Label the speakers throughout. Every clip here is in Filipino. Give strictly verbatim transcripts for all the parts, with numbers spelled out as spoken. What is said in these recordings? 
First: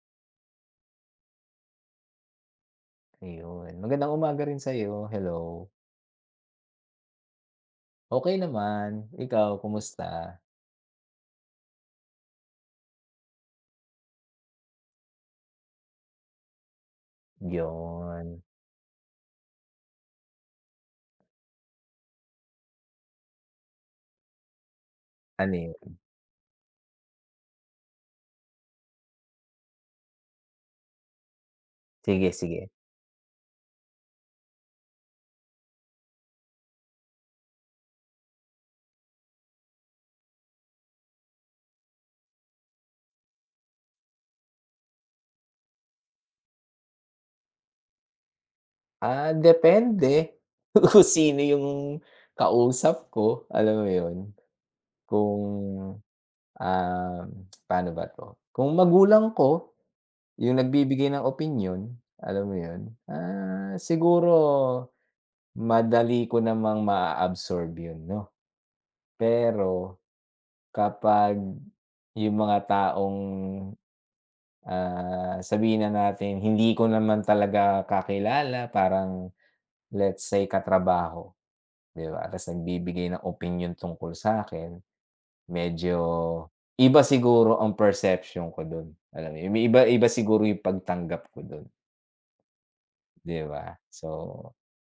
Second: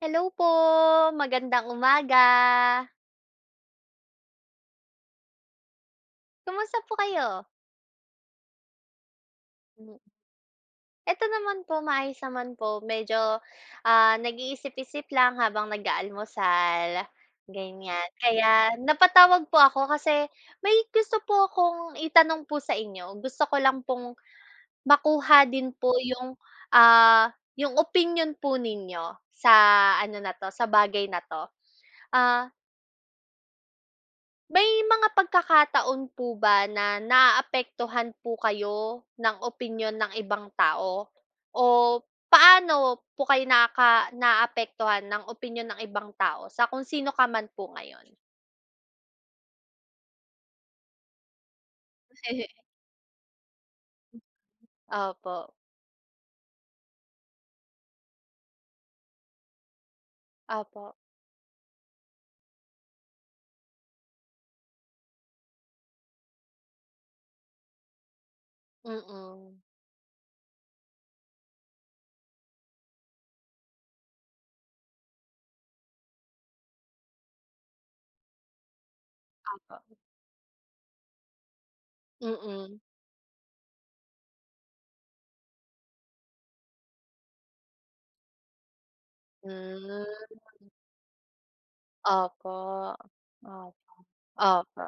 Speaker 1: Hello po, magandang umaga.
Speaker 2: Ayun, magandang umaga rin sa'yo, hello.
Speaker 1: Kumusta po kayo?
Speaker 2: Okay naman, ikaw
Speaker 1: Hmm,
Speaker 2: kumusta?
Speaker 1: eto naman po, maayos naman po. Medyo, ah, nag-iisip-isip lang habang nag-aalmusal, ganyan.
Speaker 2: Yun,
Speaker 1: Kaya napatawag po ako kasi may gusto po akong itanong po sa inyo. Gusto ko lang pong makuha
Speaker 2: ano
Speaker 1: din po
Speaker 2: yun?
Speaker 1: yung, ah, yung opinion po ninyo sa ano na 'to, sa bagay na 'to.
Speaker 2: Sige,
Speaker 1: Ah
Speaker 2: sige.
Speaker 1: May mga pagkakataon po ba na naapektuhan po kayo ng opinyon ng ibang tao? O paano po kayo naka naaapektuhan ng opinyon ng ibang tao sa kung sino ka man po ngayon?
Speaker 2: Ah, depende kung sino yung kausap ko, alam mo yun?
Speaker 1: Opo,
Speaker 2: Kung, um, paano ba 'to? Kung magulang ko, yung
Speaker 1: opo.
Speaker 2: nagbibigay ng opinion, alam mo yun? Ah, siguro madali ko namang ma absorb yun 'no,
Speaker 1: Mm.
Speaker 2: pero kapag yung mga taong, ah, sabihin na natin hindi ko naman talaga kakilala, parang
Speaker 1: Opo.
Speaker 2: let's say katrabaho, 'di ba? Ta's
Speaker 1: Mm-mm.
Speaker 2: nagbibigay ng opinion tungkol sa akin, medyo iba siguro ang perception ko dun, alam mo yun?
Speaker 1: Mm.
Speaker 2: Iba-iba
Speaker 1: Hmm,
Speaker 2: siguro yung pagtanggap ko dun,
Speaker 1: opo.
Speaker 2: 'di ba?
Speaker 1: Op
Speaker 2: So,
Speaker 1: opo.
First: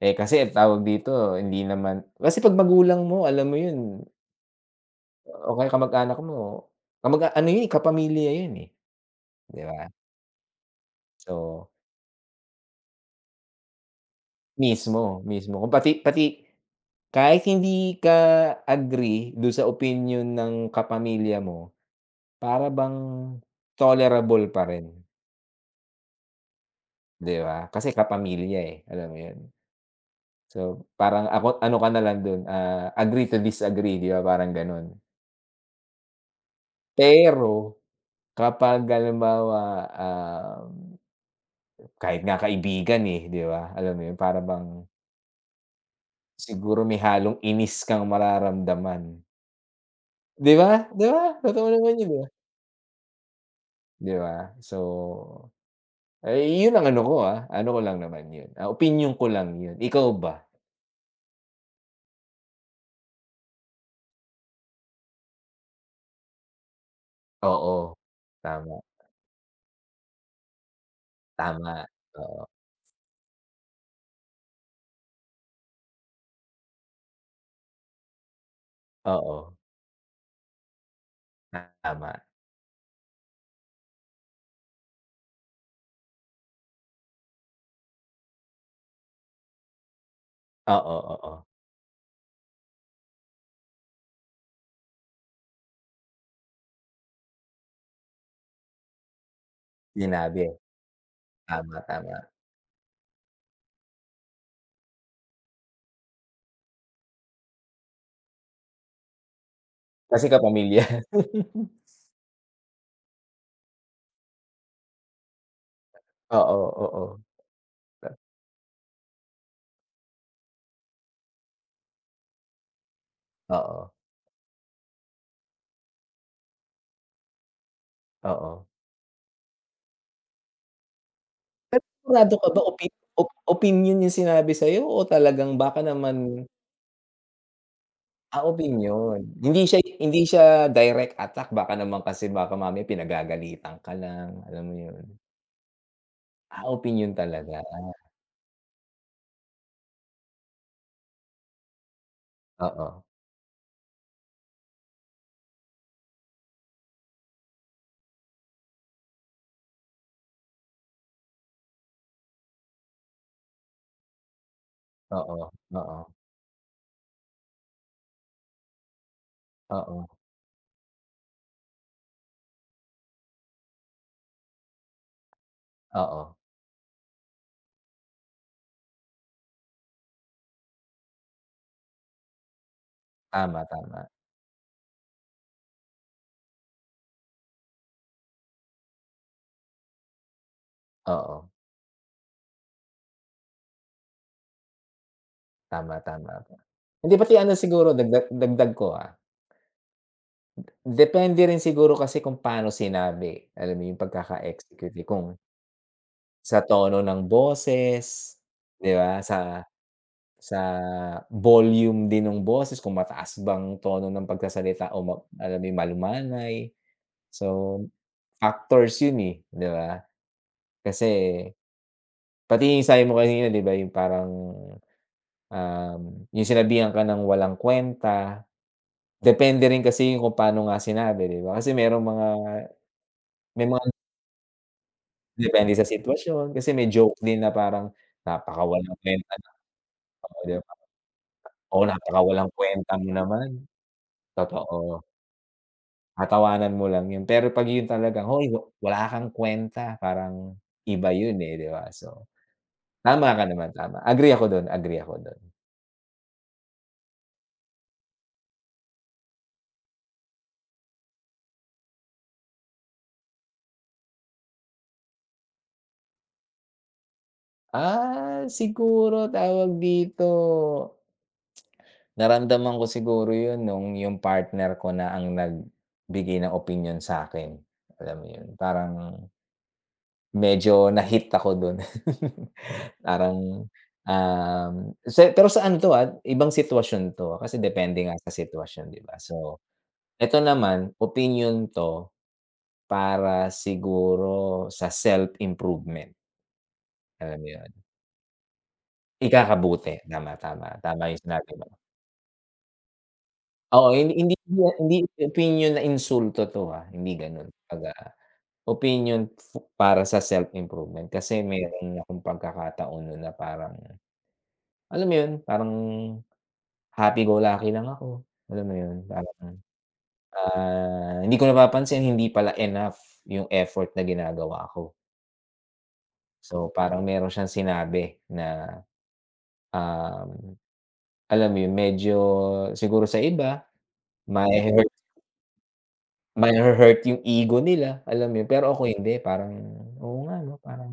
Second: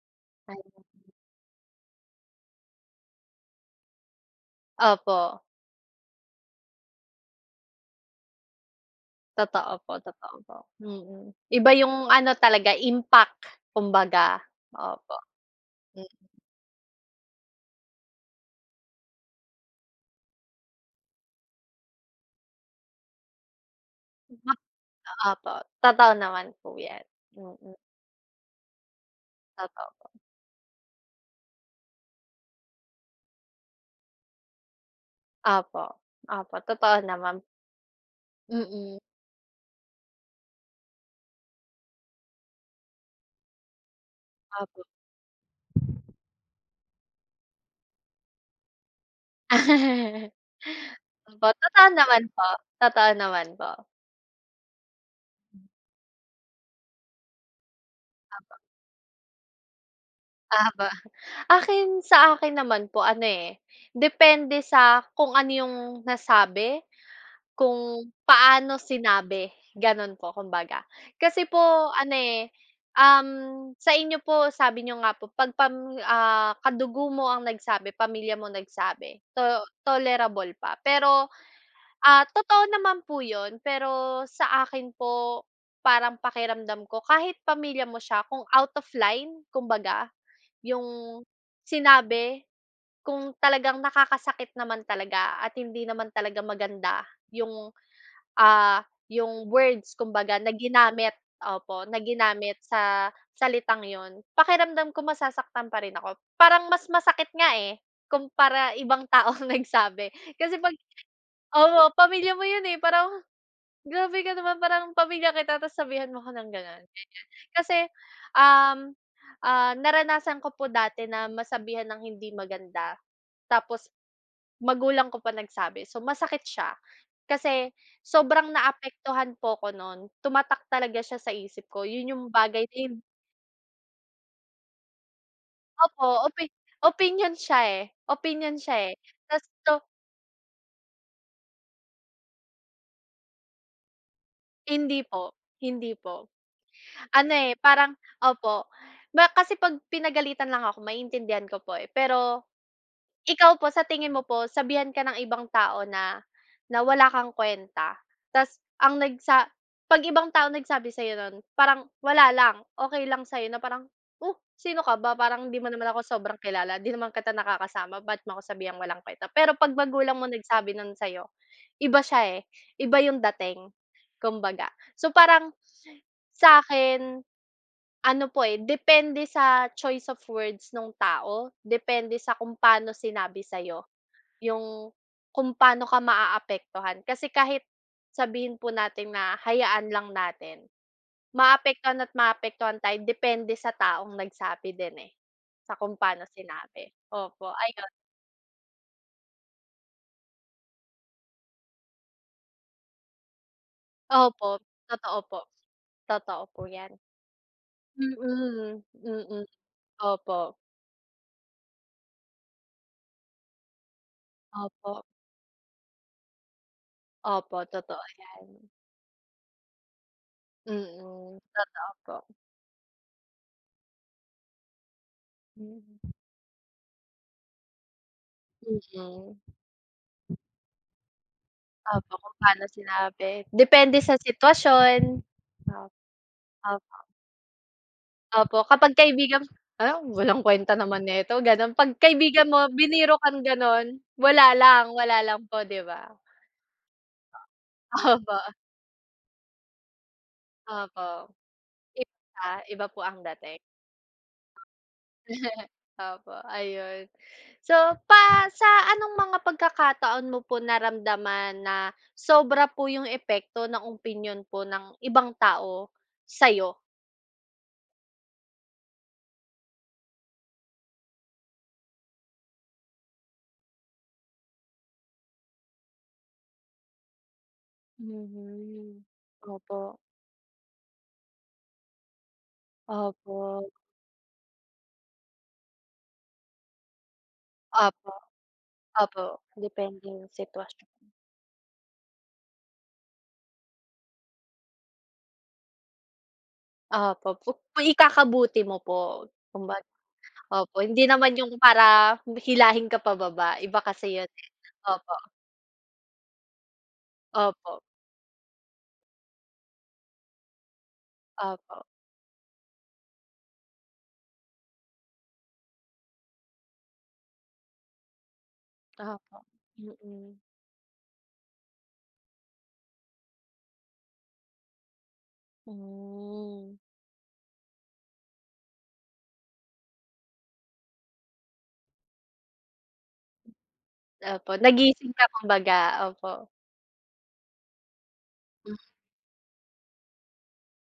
Speaker 2: eh, kasi tawag
Speaker 1: Ayun.
Speaker 2: dito, hindi naman kasi 'pag magulang mo, alam mo yun,
Speaker 1: Opo,
Speaker 2: o kaya kamag-anak mo, kamag ano yun, eh, kapamilya yun, eh, 'di
Speaker 1: totoo
Speaker 2: ba?
Speaker 1: po, totoo po. Mm.
Speaker 2: So,
Speaker 1: Iba yung ano talaga, impact kumbaga, opo.
Speaker 2: mismo, mismo. Kung pati pati kahit hindi ka agree do sa opinion ng kapamilya mo, para bang tolerable pa rin,
Speaker 1: Opo, totoo naman po 'yan.
Speaker 2: 'di ba?
Speaker 1: Mm,
Speaker 2: Kasi kapamilya, eh, alam mo 'yun?
Speaker 1: totoo.
Speaker 2: So, parang ako ano ka na lang do'n, ah, agree to disagree, 'di ba, parang gano'n.
Speaker 1: Opo, opo, totoo naman.
Speaker 2: Pero kapag
Speaker 1: Mm,
Speaker 2: halimbawa, ah kahit nga kaibigan, eh, 'di ba, alam mo 'yun, para bang
Speaker 1: opo.
Speaker 2: siguro may halong inis kang mararamdaman. 'Di ba? 'Di ba?
Speaker 1: Opo,
Speaker 2: Totoo
Speaker 1: totoo
Speaker 2: naman 'yun, di ba?
Speaker 1: naman po, totoo naman po.
Speaker 2: 'Di ba? So, ay yun ang ano ko, ah, ano ko lang naman yun,
Speaker 1: Opo,
Speaker 2: ah, opinyon ko lang yun. Ikaw ba?
Speaker 1: opo. Akin sa akin naman po ano, eh, depende sa kung ano yung nasabi.
Speaker 2: Oo,
Speaker 1: Kung
Speaker 2: tama,
Speaker 1: paano sinabi, gano'n po kumbaga. Kasi po
Speaker 2: tama,
Speaker 1: ano,
Speaker 2: oo,
Speaker 1: eh, um, sa inyo po sabi niyo nga po 'pag pam ah, kadugo mo ang nagsabi, pamilya mo nagsabi, to
Speaker 2: oo,
Speaker 1: tolerable pa. Pero,
Speaker 2: tama.
Speaker 1: ah, totoo naman po 'yun, pero sa akin po parang pakiramdam ko kahit pamilya mo siya kung out of line kumbaga,
Speaker 2: Oo,
Speaker 1: yung
Speaker 2: oo,
Speaker 1: sinabi, kung talagang nakakasakit naman talaga at hindi naman talaga maganda yung Ah, yung words kumbaga
Speaker 2: sinabi,
Speaker 1: na ginamit,
Speaker 2: tama,
Speaker 1: opo, na
Speaker 2: tama.
Speaker 1: ginamit sa salitang yon pakiramdam ko masasaktan pa rin ako. Parang mas masakit nga, eh, kumpara ibang tao ang nagsabi.
Speaker 2: Kasi
Speaker 1: Kasi 'pag
Speaker 2: kapamilya.
Speaker 1: opo, pamilya mo yun, eh, parang, "Grabe ka naman, parang pamilya kita tapos sabihan mo ako ng
Speaker 2: Oo,
Speaker 1: gano'n," ganyan.
Speaker 2: oo,
Speaker 1: Kasi, um, ah, naranasan ko po dati na masabihan ng hindi maganda, tapos
Speaker 2: oo,
Speaker 1: magulang ko pa nagsabi. So, masakit siya. Kasi sobrang
Speaker 2: oo.
Speaker 1: naapektuhan po ko nun, tumatak talaga siya sa isip
Speaker 2: Pero
Speaker 1: ko, yun yung
Speaker 2: sigurado ka ba,
Speaker 1: bagay na
Speaker 2: opi
Speaker 1: hin
Speaker 2: op opinyon yung sinabi sa'yo o talagang baka
Speaker 1: opo,
Speaker 2: naman,
Speaker 1: opi opinyon siya, eh,
Speaker 2: ah,
Speaker 1: opinyon siya, eh,
Speaker 2: opinyon.
Speaker 1: tas
Speaker 2: Hindi
Speaker 1: to
Speaker 2: siya hindi siya direct attack, baka naman kasi baka mamaya pinagagalitan ka lang, alam mo
Speaker 1: hindi
Speaker 2: yun?
Speaker 1: po, hindi po.
Speaker 2: Ah, opinyon
Speaker 1: Ano, eh,
Speaker 2: talaga.
Speaker 1: parang opo. Ma kasi 'pag pinagalitan lang ako maiintindihan ko po, eh. Pero
Speaker 2: Oo,
Speaker 1: ikaw po, sa tingin mo po, sabihan ka ng ibang tao na na wala kang kuwenta, ta's ang nagsa 'pag ibang tao nagsabi sa'yo nun, parang wala lang, okey lang sa'yo na parang, "Oh, sino ka ba?
Speaker 2: oo,
Speaker 1: Parang 'di mo naman ako
Speaker 2: oo,
Speaker 1: sobrang kilala, 'di naman kita nakakasama, ba't mo ako sabihang walang kuwenta?" Pero 'pag
Speaker 2: oo,
Speaker 1: magulang mo nagsabi nun sa'yo, iba siya, eh, iba yung dating, kumbaga. So, parang
Speaker 2: oo.
Speaker 1: sa'kin, ano po, eh, depende sa choice of words nung tao, depende sa kung paano sinabi
Speaker 2: Tama,
Speaker 1: sa'yo,
Speaker 2: tama.
Speaker 1: yung kung paano ka maaapektuhan. Kasi kahit sabihin po natin na hayaan lang natin,
Speaker 2: Oo,
Speaker 1: maapektuhan at maapektuhan tayo depende sa taong nagsabi din, eh, sa
Speaker 2: tama,
Speaker 1: kung paano
Speaker 2: tama ka.
Speaker 1: sinabi.
Speaker 2: Hindi, pati
Speaker 1: Opo,
Speaker 2: ano
Speaker 1: ayun.
Speaker 2: siguro, dagdag dagdag ko, ah, depende rin siguro kasi kung paano sinabi, alam mo yung
Speaker 1: Opo,
Speaker 2: pagkaka-execute, eh,
Speaker 1: totoo
Speaker 2: kung
Speaker 1: po. Totoo po
Speaker 2: sa
Speaker 1: 'yan.
Speaker 2: tono ng boses,
Speaker 1: Mm,
Speaker 2: 'di ba,
Speaker 1: mm,
Speaker 2: sa
Speaker 1: opo.
Speaker 2: sa volume din ng boses, kung mataas bang tono ng pagsasalita o
Speaker 1: Opo,
Speaker 2: ma alam mo yung malumanay. So,
Speaker 1: opo, totoo 'yan.
Speaker 2: factors yun, eh, 'di ba? Kasi
Speaker 1: Mm, totoo po.
Speaker 2: pati yung sabi mo kanina, 'di ba, yung parang,
Speaker 1: Mm.
Speaker 2: um, yung sinabihan ka ng walang kuwenta,
Speaker 1: Mm.
Speaker 2: depende rin kasi yung kung paano nga sinabi, 'di ba? Kasi merong
Speaker 1: Opo,
Speaker 2: mga,
Speaker 1: kung paano sinabi.
Speaker 2: may mga,
Speaker 1: Depende sa sitwasyon.
Speaker 2: depende sa
Speaker 1: Op
Speaker 2: sitwasyon, kasi
Speaker 1: Op
Speaker 2: may joke din na parang,
Speaker 1: opo, kapag
Speaker 2: "Napakawalang kuwenta
Speaker 1: kaibigan
Speaker 2: naman
Speaker 1: "Ah,
Speaker 2: mo,"
Speaker 1: walang
Speaker 2: 'di
Speaker 1: kuwenta
Speaker 2: ba?
Speaker 1: naman nito, gano'n.
Speaker 2: "Oo,
Speaker 1: 'Pag
Speaker 2: napakawalang
Speaker 1: kaibigan mo,
Speaker 2: kuwenta mo
Speaker 1: biniro kang
Speaker 2: naman."
Speaker 1: gano'n, wala lang,
Speaker 2: Totoo,
Speaker 1: wala lang po, 'di ba?
Speaker 2: tatawanan mo lang yun, pero 'pag yun talagang,
Speaker 1: Opo,
Speaker 2: "Hoy, wa wala kang kuwenta," parang
Speaker 1: opo.
Speaker 2: iba yun, eh, 'di ba? So,
Speaker 1: Iba, iba po ang
Speaker 2: tama ka
Speaker 1: dating.
Speaker 2: naman, tama, agree ako dun, agree ako dun.
Speaker 1: Opo, ayun. So, pa sa anong mga pagkakataon mo po naramdaman na sobra po yung epekto ng opinyon po ng ibang tao sa'yo?
Speaker 2: Ah, siguro tawag dito, naramdaman ko siguro 'yun nung yung partner ko na ang nagbigay ng opinion sa akin, alam mo 'yun,
Speaker 1: Mhm.
Speaker 2: parang
Speaker 1: Opo,
Speaker 2: medyo na-hit ako do'n. Parang,
Speaker 1: opo.
Speaker 2: um, se pero sa ano 'to, ah, ibang sitwasyon 'to, ah, kasi depende
Speaker 1: Opo,
Speaker 2: nga sa sitwasyon, 'di ba?
Speaker 1: opo.
Speaker 2: So,
Speaker 1: Depende yung
Speaker 2: eto
Speaker 1: sitwasyon.
Speaker 2: naman, opinyon 'to para siguro sa self-improvement,
Speaker 1: Opo,
Speaker 2: alam mo
Speaker 1: pu
Speaker 2: 'yun?
Speaker 1: pu ikakabuti mo po, kumbaga.
Speaker 2: Ikakabuti, tama, tama,
Speaker 1: Opo, hindi
Speaker 2: tama yung
Speaker 1: naman
Speaker 2: sinabi
Speaker 1: yung
Speaker 2: mo.
Speaker 1: para hilahin ka pababa, iba
Speaker 2: Oo, hindi
Speaker 1: kasi yun,
Speaker 2: hindi
Speaker 1: eh.
Speaker 2: hindi
Speaker 1: Opo,
Speaker 2: opinyon na insulto 'to, ah, hindi gano'n.
Speaker 1: opo,
Speaker 2: Kumbaga, opinyon fo para sa self-improvement, kasi
Speaker 1: opo,
Speaker 2: meron akong pagkakataon no'n na parang, alam mo 'yun, parang happy-go-lucky lang ako, alam mo 'yun,
Speaker 1: opo.
Speaker 2: parang,
Speaker 1: Mm.
Speaker 2: ah, hindi ko napapansin hindi pala enough 'yung effort na ginagawa ko. So,
Speaker 1: Hmm,
Speaker 2: parang meron siyang sinabi na, um, alam mo 'yun, medyo siguro sa iba
Speaker 1: opo
Speaker 2: mahe-hurt.
Speaker 1: nagising ka kumbaga, opo.
Speaker 2: Mahe-hurt yung ego nila, alam mo yun? Pero
Speaker 1: Hmm.
Speaker 2: ako hindi, parang oo nga 'no, parang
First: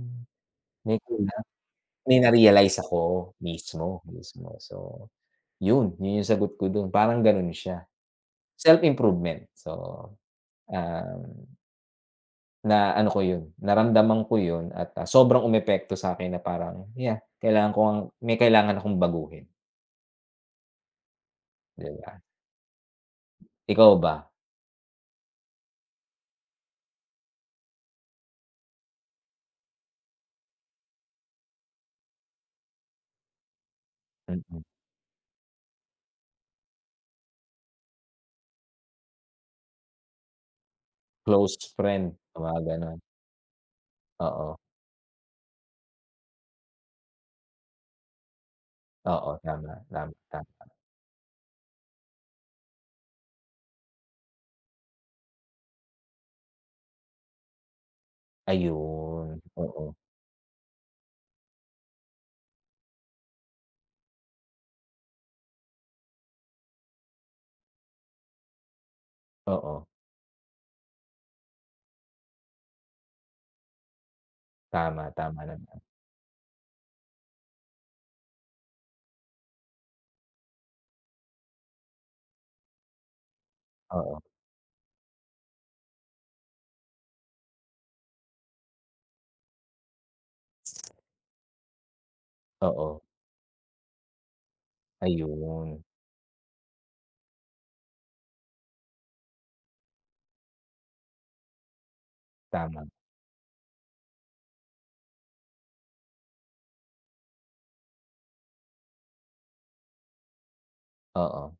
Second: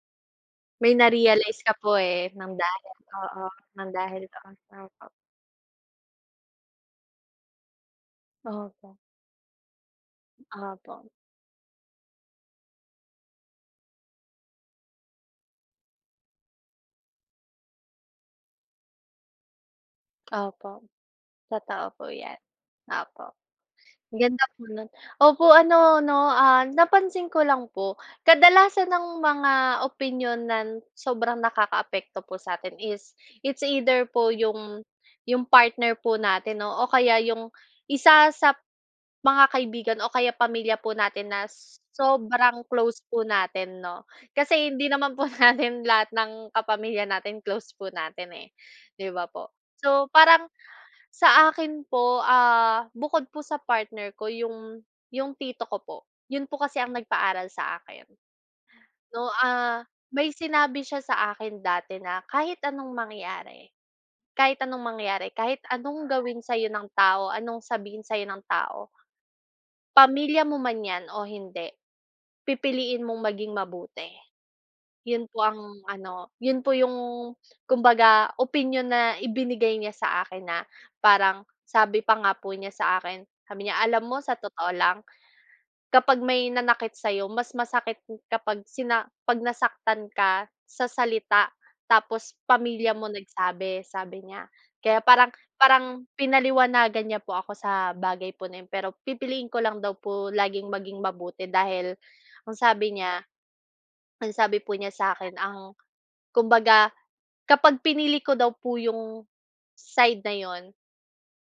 Speaker 1: May
Speaker 2: may kulang.
Speaker 1: na-realize ka po,
Speaker 2: May
Speaker 1: eh, ng
Speaker 2: na-realize
Speaker 1: dahil
Speaker 2: ako,
Speaker 1: oo, ng
Speaker 2: mismo,
Speaker 1: dahil
Speaker 2: mismo.
Speaker 1: doon, opo.
Speaker 2: So, yun, yun yung sagot ko dun, parang ganun siya,
Speaker 1: Opo,
Speaker 2: self-improvement. So,
Speaker 1: opo,
Speaker 2: ah, na ano ko yun, naramdaman ko yun, at, ah, sobrang umepekto sa'kin na parang, yeah, kailangan ko ngang may kailangan akong baguhin,
Speaker 1: opo, totoo
Speaker 2: 'di
Speaker 1: po
Speaker 2: ba?
Speaker 1: 'yan, opo.
Speaker 2: Ikaw ba?
Speaker 1: Ang ganda po nun. Opo, ano 'no, ah, napansin ko lang po, kadalasan ng mga opinyon na sobrang nakakaapekto po sa'tin is, it's either po yung
Speaker 2: Mm,
Speaker 1: yung partner po natin 'no, o kaya yung isa sa mga kaibigan o kaya pamilya po natin na
Speaker 2: close friend, mga
Speaker 1: sobrang
Speaker 2: gano'n.
Speaker 1: close po natin 'no.
Speaker 2: Oo,
Speaker 1: Kasi hindi naman po natin lahat ng kapamilya natin close po natin, eh, 'di ba
Speaker 2: oo,
Speaker 1: po?
Speaker 2: tama,
Speaker 1: So,
Speaker 2: tama,
Speaker 1: parang
Speaker 2: tama.
Speaker 1: sa akin po, ah, bukod po sa partner ko yung yung tito ko po. Yun po kasi ang nagpaaral sa akin 'no,
Speaker 2: Ayun,
Speaker 1: ah,
Speaker 2: oo.
Speaker 1: may sinabi siya sa akin dati na kahit anong mangyari, kahit anong mangyari, kahit anong gawin sa'yo ng tao, anong sabihin sa'yo ng tao,
Speaker 2: Oo,
Speaker 1: pamilya mo man 'yan o hindi, pipiliin mong maging mabuti.
Speaker 2: tama,
Speaker 1: Yun po
Speaker 2: tama naman.
Speaker 1: ang ano, yun po yung kumbaga opinyon na ibinigay niya sa akin na parang sabi pa nga po niya sa akin, sabi niya, "Alam mo
Speaker 2: Oo,
Speaker 1: sa totoo lang, kapag may nanakit sa'yo mas masakit kapag sina 'pag nasaktan ka sa salita tapos pamilya
Speaker 2: oo,
Speaker 1: mo nagsabi," sabi niya. Kaya parang
Speaker 2: ayun,
Speaker 1: parang pinaliwanagan niya po ako sa bagay po na yun, pero pipiliin ko lang daw po laging maging mabuti dahil ang
Speaker 2: tama.
Speaker 1: sabi niya ang sabi po niya sa akin ang Kumbaga, kapag pinili ko daw po yung side na yun,
Speaker 2: Oo,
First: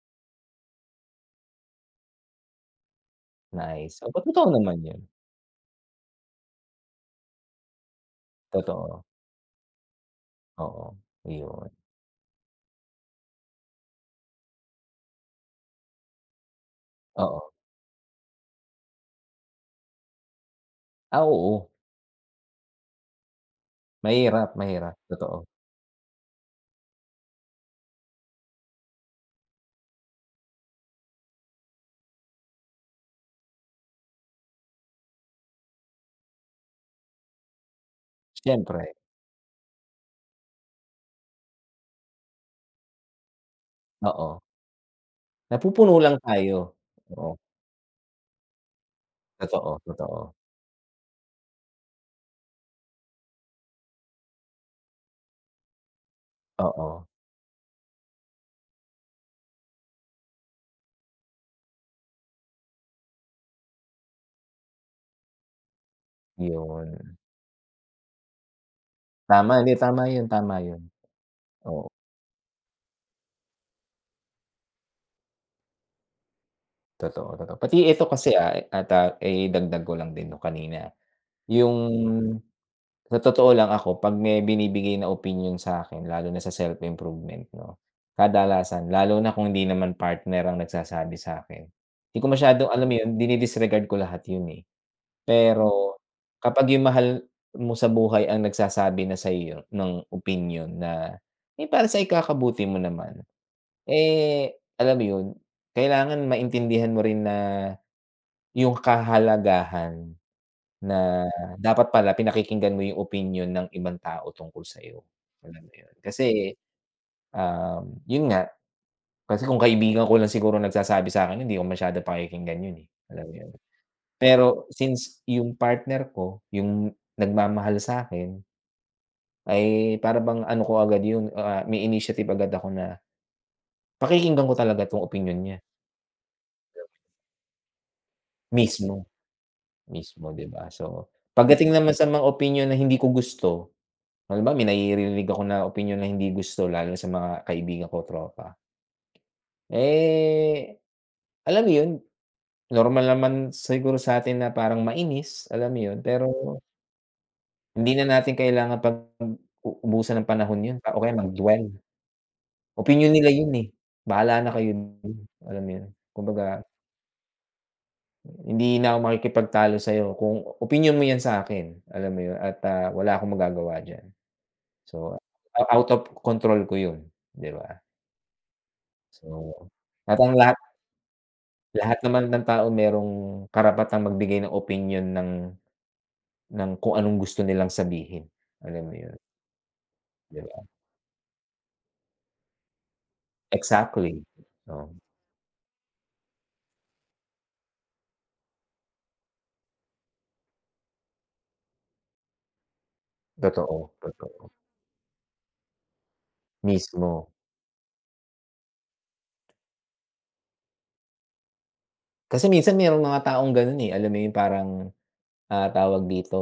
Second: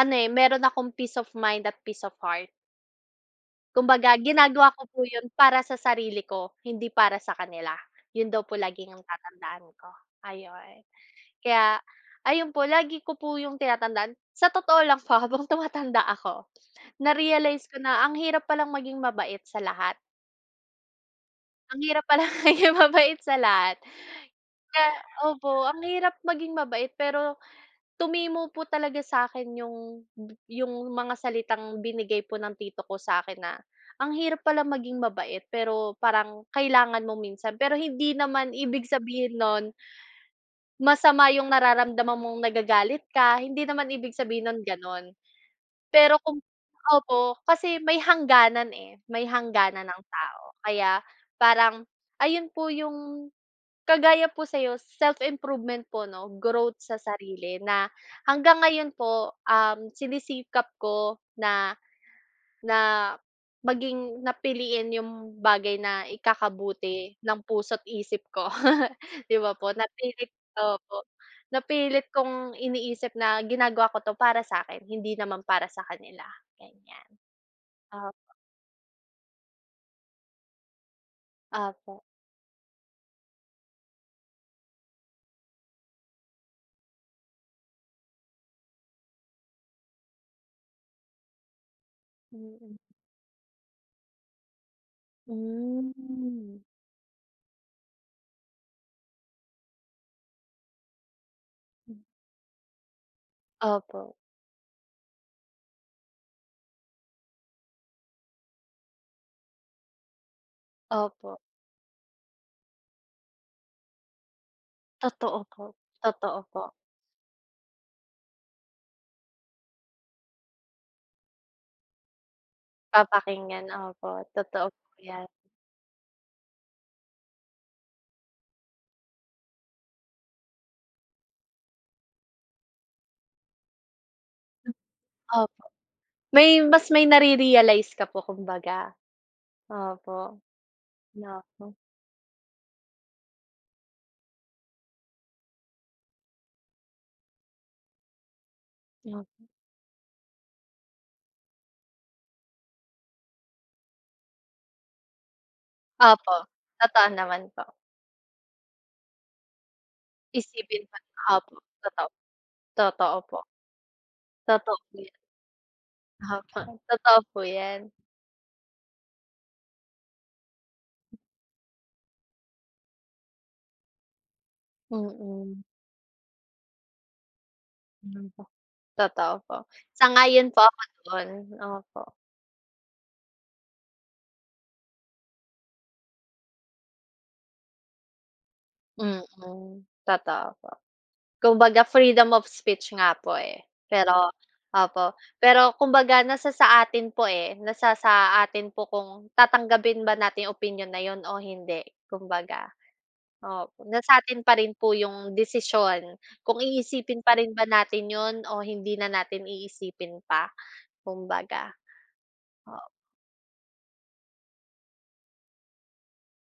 Speaker 1: ano, eh, meron akong peace of mind at peace of heart.
Speaker 2: nice.
Speaker 1: Kumbaga
Speaker 2: Oo, totoo
Speaker 1: ginagawa
Speaker 2: naman
Speaker 1: ko
Speaker 2: yun,
Speaker 1: po yun para sa sarili ko, hindi para sa kanila. Yun daw po lagi ang
Speaker 2: totoo.
Speaker 1: tatandaan ko, ayun.
Speaker 2: Oo, yun,
Speaker 1: Kaya ayun po, lagi ko po yung tinatandaan. Sa totoo lang po habang tumatanda ako,
Speaker 2: oo.
Speaker 1: na-realize ko na ang hirap palang maging mabait sa lahat.
Speaker 2: Ah, oo,
Speaker 1: Ang hirap palang maging mabait sa lahat.
Speaker 2: mahirap,
Speaker 1: Kaya
Speaker 2: mahirap, totoo.
Speaker 1: opo, ang hirap maging mabait pero tumimo po talaga sa'kin yung yung mga salitang binigay po ng tito ko sa'kin na, ang hirap pala maging mabait pero parang kailangan mo minsan. Pero hindi naman ibig
Speaker 2: Siyempre,
Speaker 1: sabihin nun, masama yung nararamdaman mong nagagalit ka, hindi naman ibig
Speaker 2: oo,
Speaker 1: sabihin nun gano'n.
Speaker 2: napupuno lang
Speaker 1: Pero kung
Speaker 2: tayo. Oo,
Speaker 1: opo, kasi may hangganan, eh, may
Speaker 2: totoo,
Speaker 1: hangganan ang
Speaker 2: totoo.
Speaker 1: tao. Kaya parang ayun po yung kagaya po sa'yo, self-improvement po 'no, growth
Speaker 2: Oo,
Speaker 1: sa sarili na hanggang ngayon po, um, sinisikap ko na na maging napiliin yung bagay na ikakabuti
Speaker 2: yun.
Speaker 1: ng puso't isip ko, 'di ba
Speaker 2: Tama,
Speaker 1: po?
Speaker 2: hindi, tama yun,
Speaker 1: Napilit
Speaker 2: tama yun.
Speaker 1: opo,
Speaker 2: Oo,
Speaker 1: napilit kong iniisip na ginagawa ko 'to para sa akin hindi naman para sa kanila, ganyan.
Speaker 2: totoo, totoo. Pati ito
Speaker 1: Op
Speaker 2: kasi, ah, at, ah, eh, dagdag ko lang din 'no kanina, yung,
Speaker 1: opo,
Speaker 2: sa totoo lang, ako 'pag may binibigay na opinion sa akin, lalo na sa self-improvement 'no, kadalasan lalo na kung hindi naman partner ang nagsasabi sa akin, 'di ko masyadong,
Speaker 1: mm.
Speaker 2: alam mo yun, dini-disregard ko lahat yun, eh. Pero
Speaker 1: mm.
Speaker 2: kapag yung mahal mo sa buhay ang nagsasabi na sa iyo ng opinion, na, eh, para
Speaker 1: Hmm.
Speaker 2: sa ikakabuti mo naman,
Speaker 1: Opo,
Speaker 2: eh, alam mo yun, kailangan maintindihan mo rin na yung kahalagahan na
Speaker 1: opo.
Speaker 2: dapat pala pinakikinggan mo yung opinyon ng ibang tao tungkol sa'yo,
Speaker 1: Totoo
Speaker 2: alam
Speaker 1: po,
Speaker 2: mo yun.
Speaker 1: totoo
Speaker 2: Kasi,
Speaker 1: po.
Speaker 2: um, yun nga, kasi kung kaibigan ko lang siguro nagsasabi sa'kin, hindi ko masyado pakikinggan yun, eh, alam mo yun.
Speaker 1: Papakinggan, opo,
Speaker 2: Pero
Speaker 1: totoo po
Speaker 2: since
Speaker 1: 'yan.
Speaker 2: yung partner ko, yung nagmamahal sa'kin, ay para bang ano ko agad yun, ah, may initiative agad ako na pakikinggan ko talaga 'tong opinyon niya,
Speaker 1: Opo, may mas may nare-realize ka po kumbaga,
Speaker 2: mismo,
Speaker 1: opo,
Speaker 2: mismo, 'di ba? So,
Speaker 1: naku,
Speaker 2: pagdating naman sa mga opinyon na hindi ko gusto. Halimbawa, may naririnig ako na opinyon na hindi gusto, lalo na sa mga kaibigan ko, tropa.
Speaker 1: hmm,
Speaker 2: Eh, alam mo 'yun, normal naman siguro sa'tin na parang mainis, alam mo 'yun, pero
Speaker 1: opo, totoo naman po.
Speaker 2: hindi na natin kailangan pag u ubusan ng panahon 'yun
Speaker 1: Isipin pa
Speaker 2: o kaya
Speaker 1: opo,
Speaker 2: mag-dwell.
Speaker 1: totoo,
Speaker 2: Opinyon
Speaker 1: totoo
Speaker 2: nila
Speaker 1: po,
Speaker 2: 'yun, eh, bahala na kayo
Speaker 1: totoo po
Speaker 2: dun,
Speaker 1: 'yan,
Speaker 2: alam mo 'yun.
Speaker 1: opo,
Speaker 2: Kumbaga,
Speaker 1: totoo po 'yan,
Speaker 2: hindi na ako makikipagtalo sa'yo kung opinyon mo 'yan sa'kin, alam mo 'yun, at, ah, wala akong magagawa diyan. So,
Speaker 1: mm,
Speaker 2: out of control ko 'yun, 'di ba?
Speaker 1: hmm,
Speaker 2: So,
Speaker 1: totoo po.
Speaker 2: at ang
Speaker 1: Sang-ayon
Speaker 2: lahat,
Speaker 1: po ako doon,
Speaker 2: Lahat
Speaker 1: opo,
Speaker 2: naman ng tao merong karapatang magbigay ng opinyon ng ng kung anong gusto nilang sabihin, alam mo yun,
Speaker 1: mm,
Speaker 2: 'di
Speaker 1: totoo.
Speaker 2: ba?
Speaker 1: Kumbaga freedom of speech nga po, eh.
Speaker 2: Exactly,
Speaker 1: Pero
Speaker 2: oo,
Speaker 1: opo, pero kumbaga nasa sa atin po, eh, nasa sa atin po kung tatanggapin ba natin yung opinyon na yun o hindi, kumbaga. Opo,
Speaker 2: totoo,
Speaker 1: nasa atin
Speaker 2: totoo,
Speaker 1: pa rin po yung desisyon kung iisipin
Speaker 2: mismo.
Speaker 1: pa rin ba natin yun o hindi na natin iisipin pa, kumbaga.
Speaker 2: Kasi minsan
Speaker 1: Oo,
Speaker 2: merong mga taong gano'n, eh, alam mo yun, parang, ah, tawag dito,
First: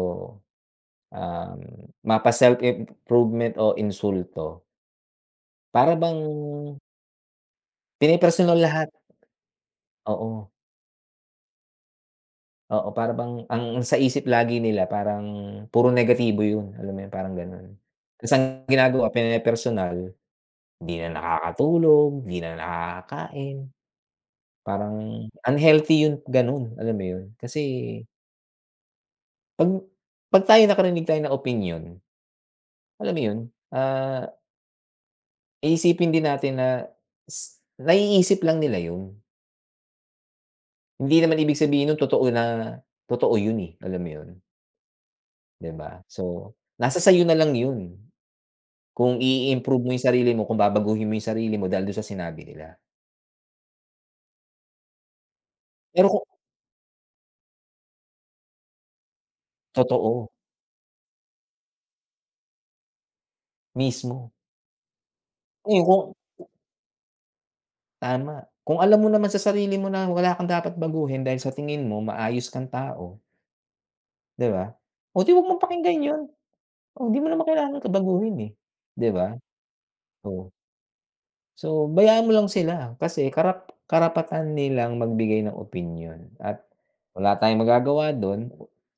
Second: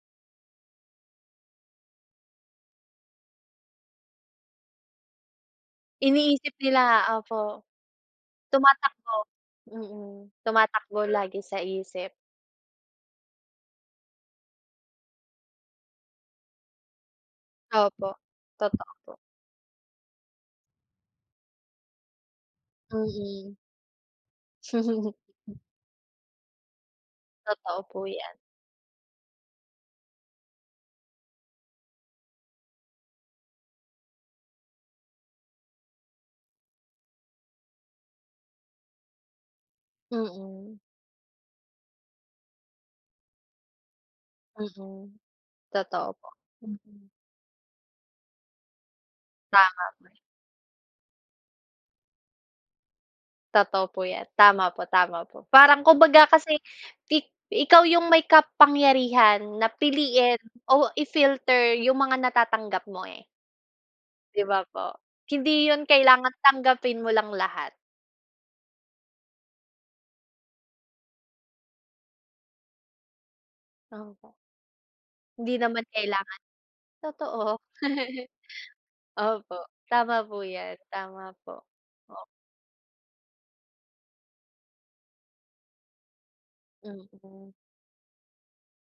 Speaker 2: um, mapa-self-improvement o insulto, para bang
Speaker 1: iniisip nila, opo,
Speaker 2: pinipersonal lahat,
Speaker 1: tumatakbo. Mm,
Speaker 2: oo,
Speaker 1: tumatakbo lagi sa isip.
Speaker 2: oo, para bang ang sa isip lagi nila parang puro negatibo yun, alam mo yun, parang gano'n.
Speaker 1: Opo,
Speaker 2: Tas ang
Speaker 1: totoo
Speaker 2: ginagawa,
Speaker 1: po.
Speaker 2: pinepersonal. Di na nakakatulog, di na
Speaker 1: Mm.
Speaker 2: nakakakain, parang unhealthy yung gano'n, alam mo yun? Kasi
Speaker 1: Totoo po 'yan.
Speaker 2: 'pag 'pag tayo nakarinig tayo ng opinyon, alam mo yun, ah, iisipin din natin na s naiisip lang nila yun.
Speaker 1: Mm,
Speaker 2: Hindi naman ibig sabihin nun totoo, na totoo yun, eh, alam mo yun,
Speaker 1: mm.
Speaker 2: 'di ba?
Speaker 1: Totoo po.
Speaker 2: So, nasa
Speaker 1: Mm.
Speaker 2: sa'yo na lang yun kung i-improve
Speaker 1: Tama
Speaker 2: mo yung
Speaker 1: po.
Speaker 2: sarili mo, kung babaguhin mo yung sarili mo dahil dun sa sinabi nila.
Speaker 1: Totoo po 'yan. Tama po, tama po. Parang
Speaker 2: Pero kung
Speaker 1: kumbaga kasi ik ikaw yung may kapangyarihan na
Speaker 2: totoo,
Speaker 1: piliin o i-filter yung mga natatanggap mo, eh,
Speaker 2: mismo.
Speaker 1: 'di ba po? Hindi yun
Speaker 2: Ngayon, kung,
Speaker 1: kailangan tanggapin mo lang lahat.
Speaker 2: tama. Kung alam mo naman sa sarili mo na wala kang dapat baguhin dahil sa tingin mo maayos kang tao,
Speaker 1: Opo.
Speaker 2: 'di ba? O di huwag
Speaker 1: Hindi
Speaker 2: mong
Speaker 1: naman
Speaker 2: pakinggan 'yun.
Speaker 1: kailangan
Speaker 2: O di mo naman
Speaker 1: totoo.
Speaker 2: kailangan ka baguhin, eh, 'di ba?
Speaker 1: Opo, tama po
Speaker 2: Oh,
Speaker 1: 'yan, tama po.
Speaker 2: so bayaan mo lang sila, kasi karap karapatan nilang magbigay ng opinyon, at
Speaker 1: O
Speaker 2: wala
Speaker 1: mm.
Speaker 2: tayong magagawa don,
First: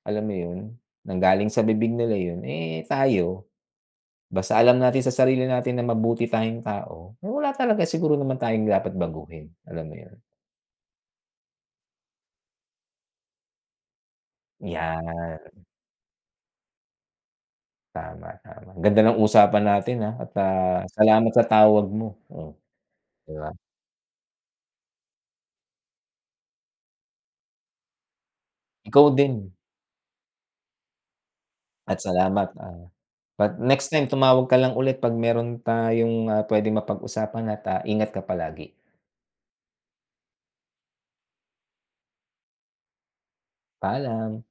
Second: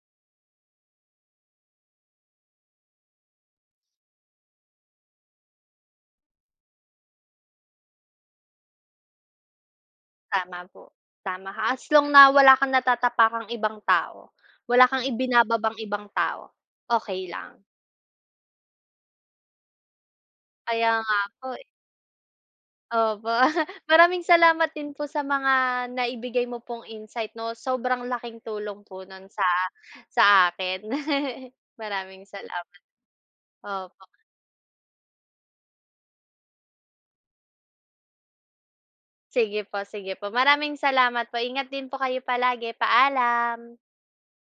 Speaker 2: alam mo 'yun, nanggaling sa bibig nila 'yun, eh, tayo, basta alam natin sa sarili natin na mabuti tayong tao, eh, wala talaga siguro naman tayong dapat baguhin, alam mo 'yun?
Speaker 1: Tama po, tama ka. As long na wala kang natatapakang ibang tao, wala kang Mm.
Speaker 2: 'Yan.
Speaker 1: ibinababang ibang tao, okey lang.
Speaker 2: Tama, tama. Ganda ng usapan natin, ah, at, ah,
Speaker 1: Kaya nga
Speaker 2: salamat sa
Speaker 1: po, eh.
Speaker 2: tawag mo, oh,
Speaker 1: Opo.
Speaker 2: 'di ba?
Speaker 1: Maraming salamat din po sa mga naibigay mo pong insight 'no, sobrang laking tulong po
Speaker 2: Ikaw
Speaker 1: nun
Speaker 2: din,
Speaker 1: sa sa akin.
Speaker 2: at
Speaker 1: Maraming
Speaker 2: salamat,
Speaker 1: salamat.
Speaker 2: ah, but next
Speaker 1: Opo,
Speaker 2: time tumawag ka lang ulit 'pag meron tayong, ah, puwedeng mapag-usapan, at, ah, ingat ka palagi.
Speaker 1: sige po, sige po. Maraming salamat po. Ingat din po kayo palagi. Paalam.
Speaker 2: Paalam.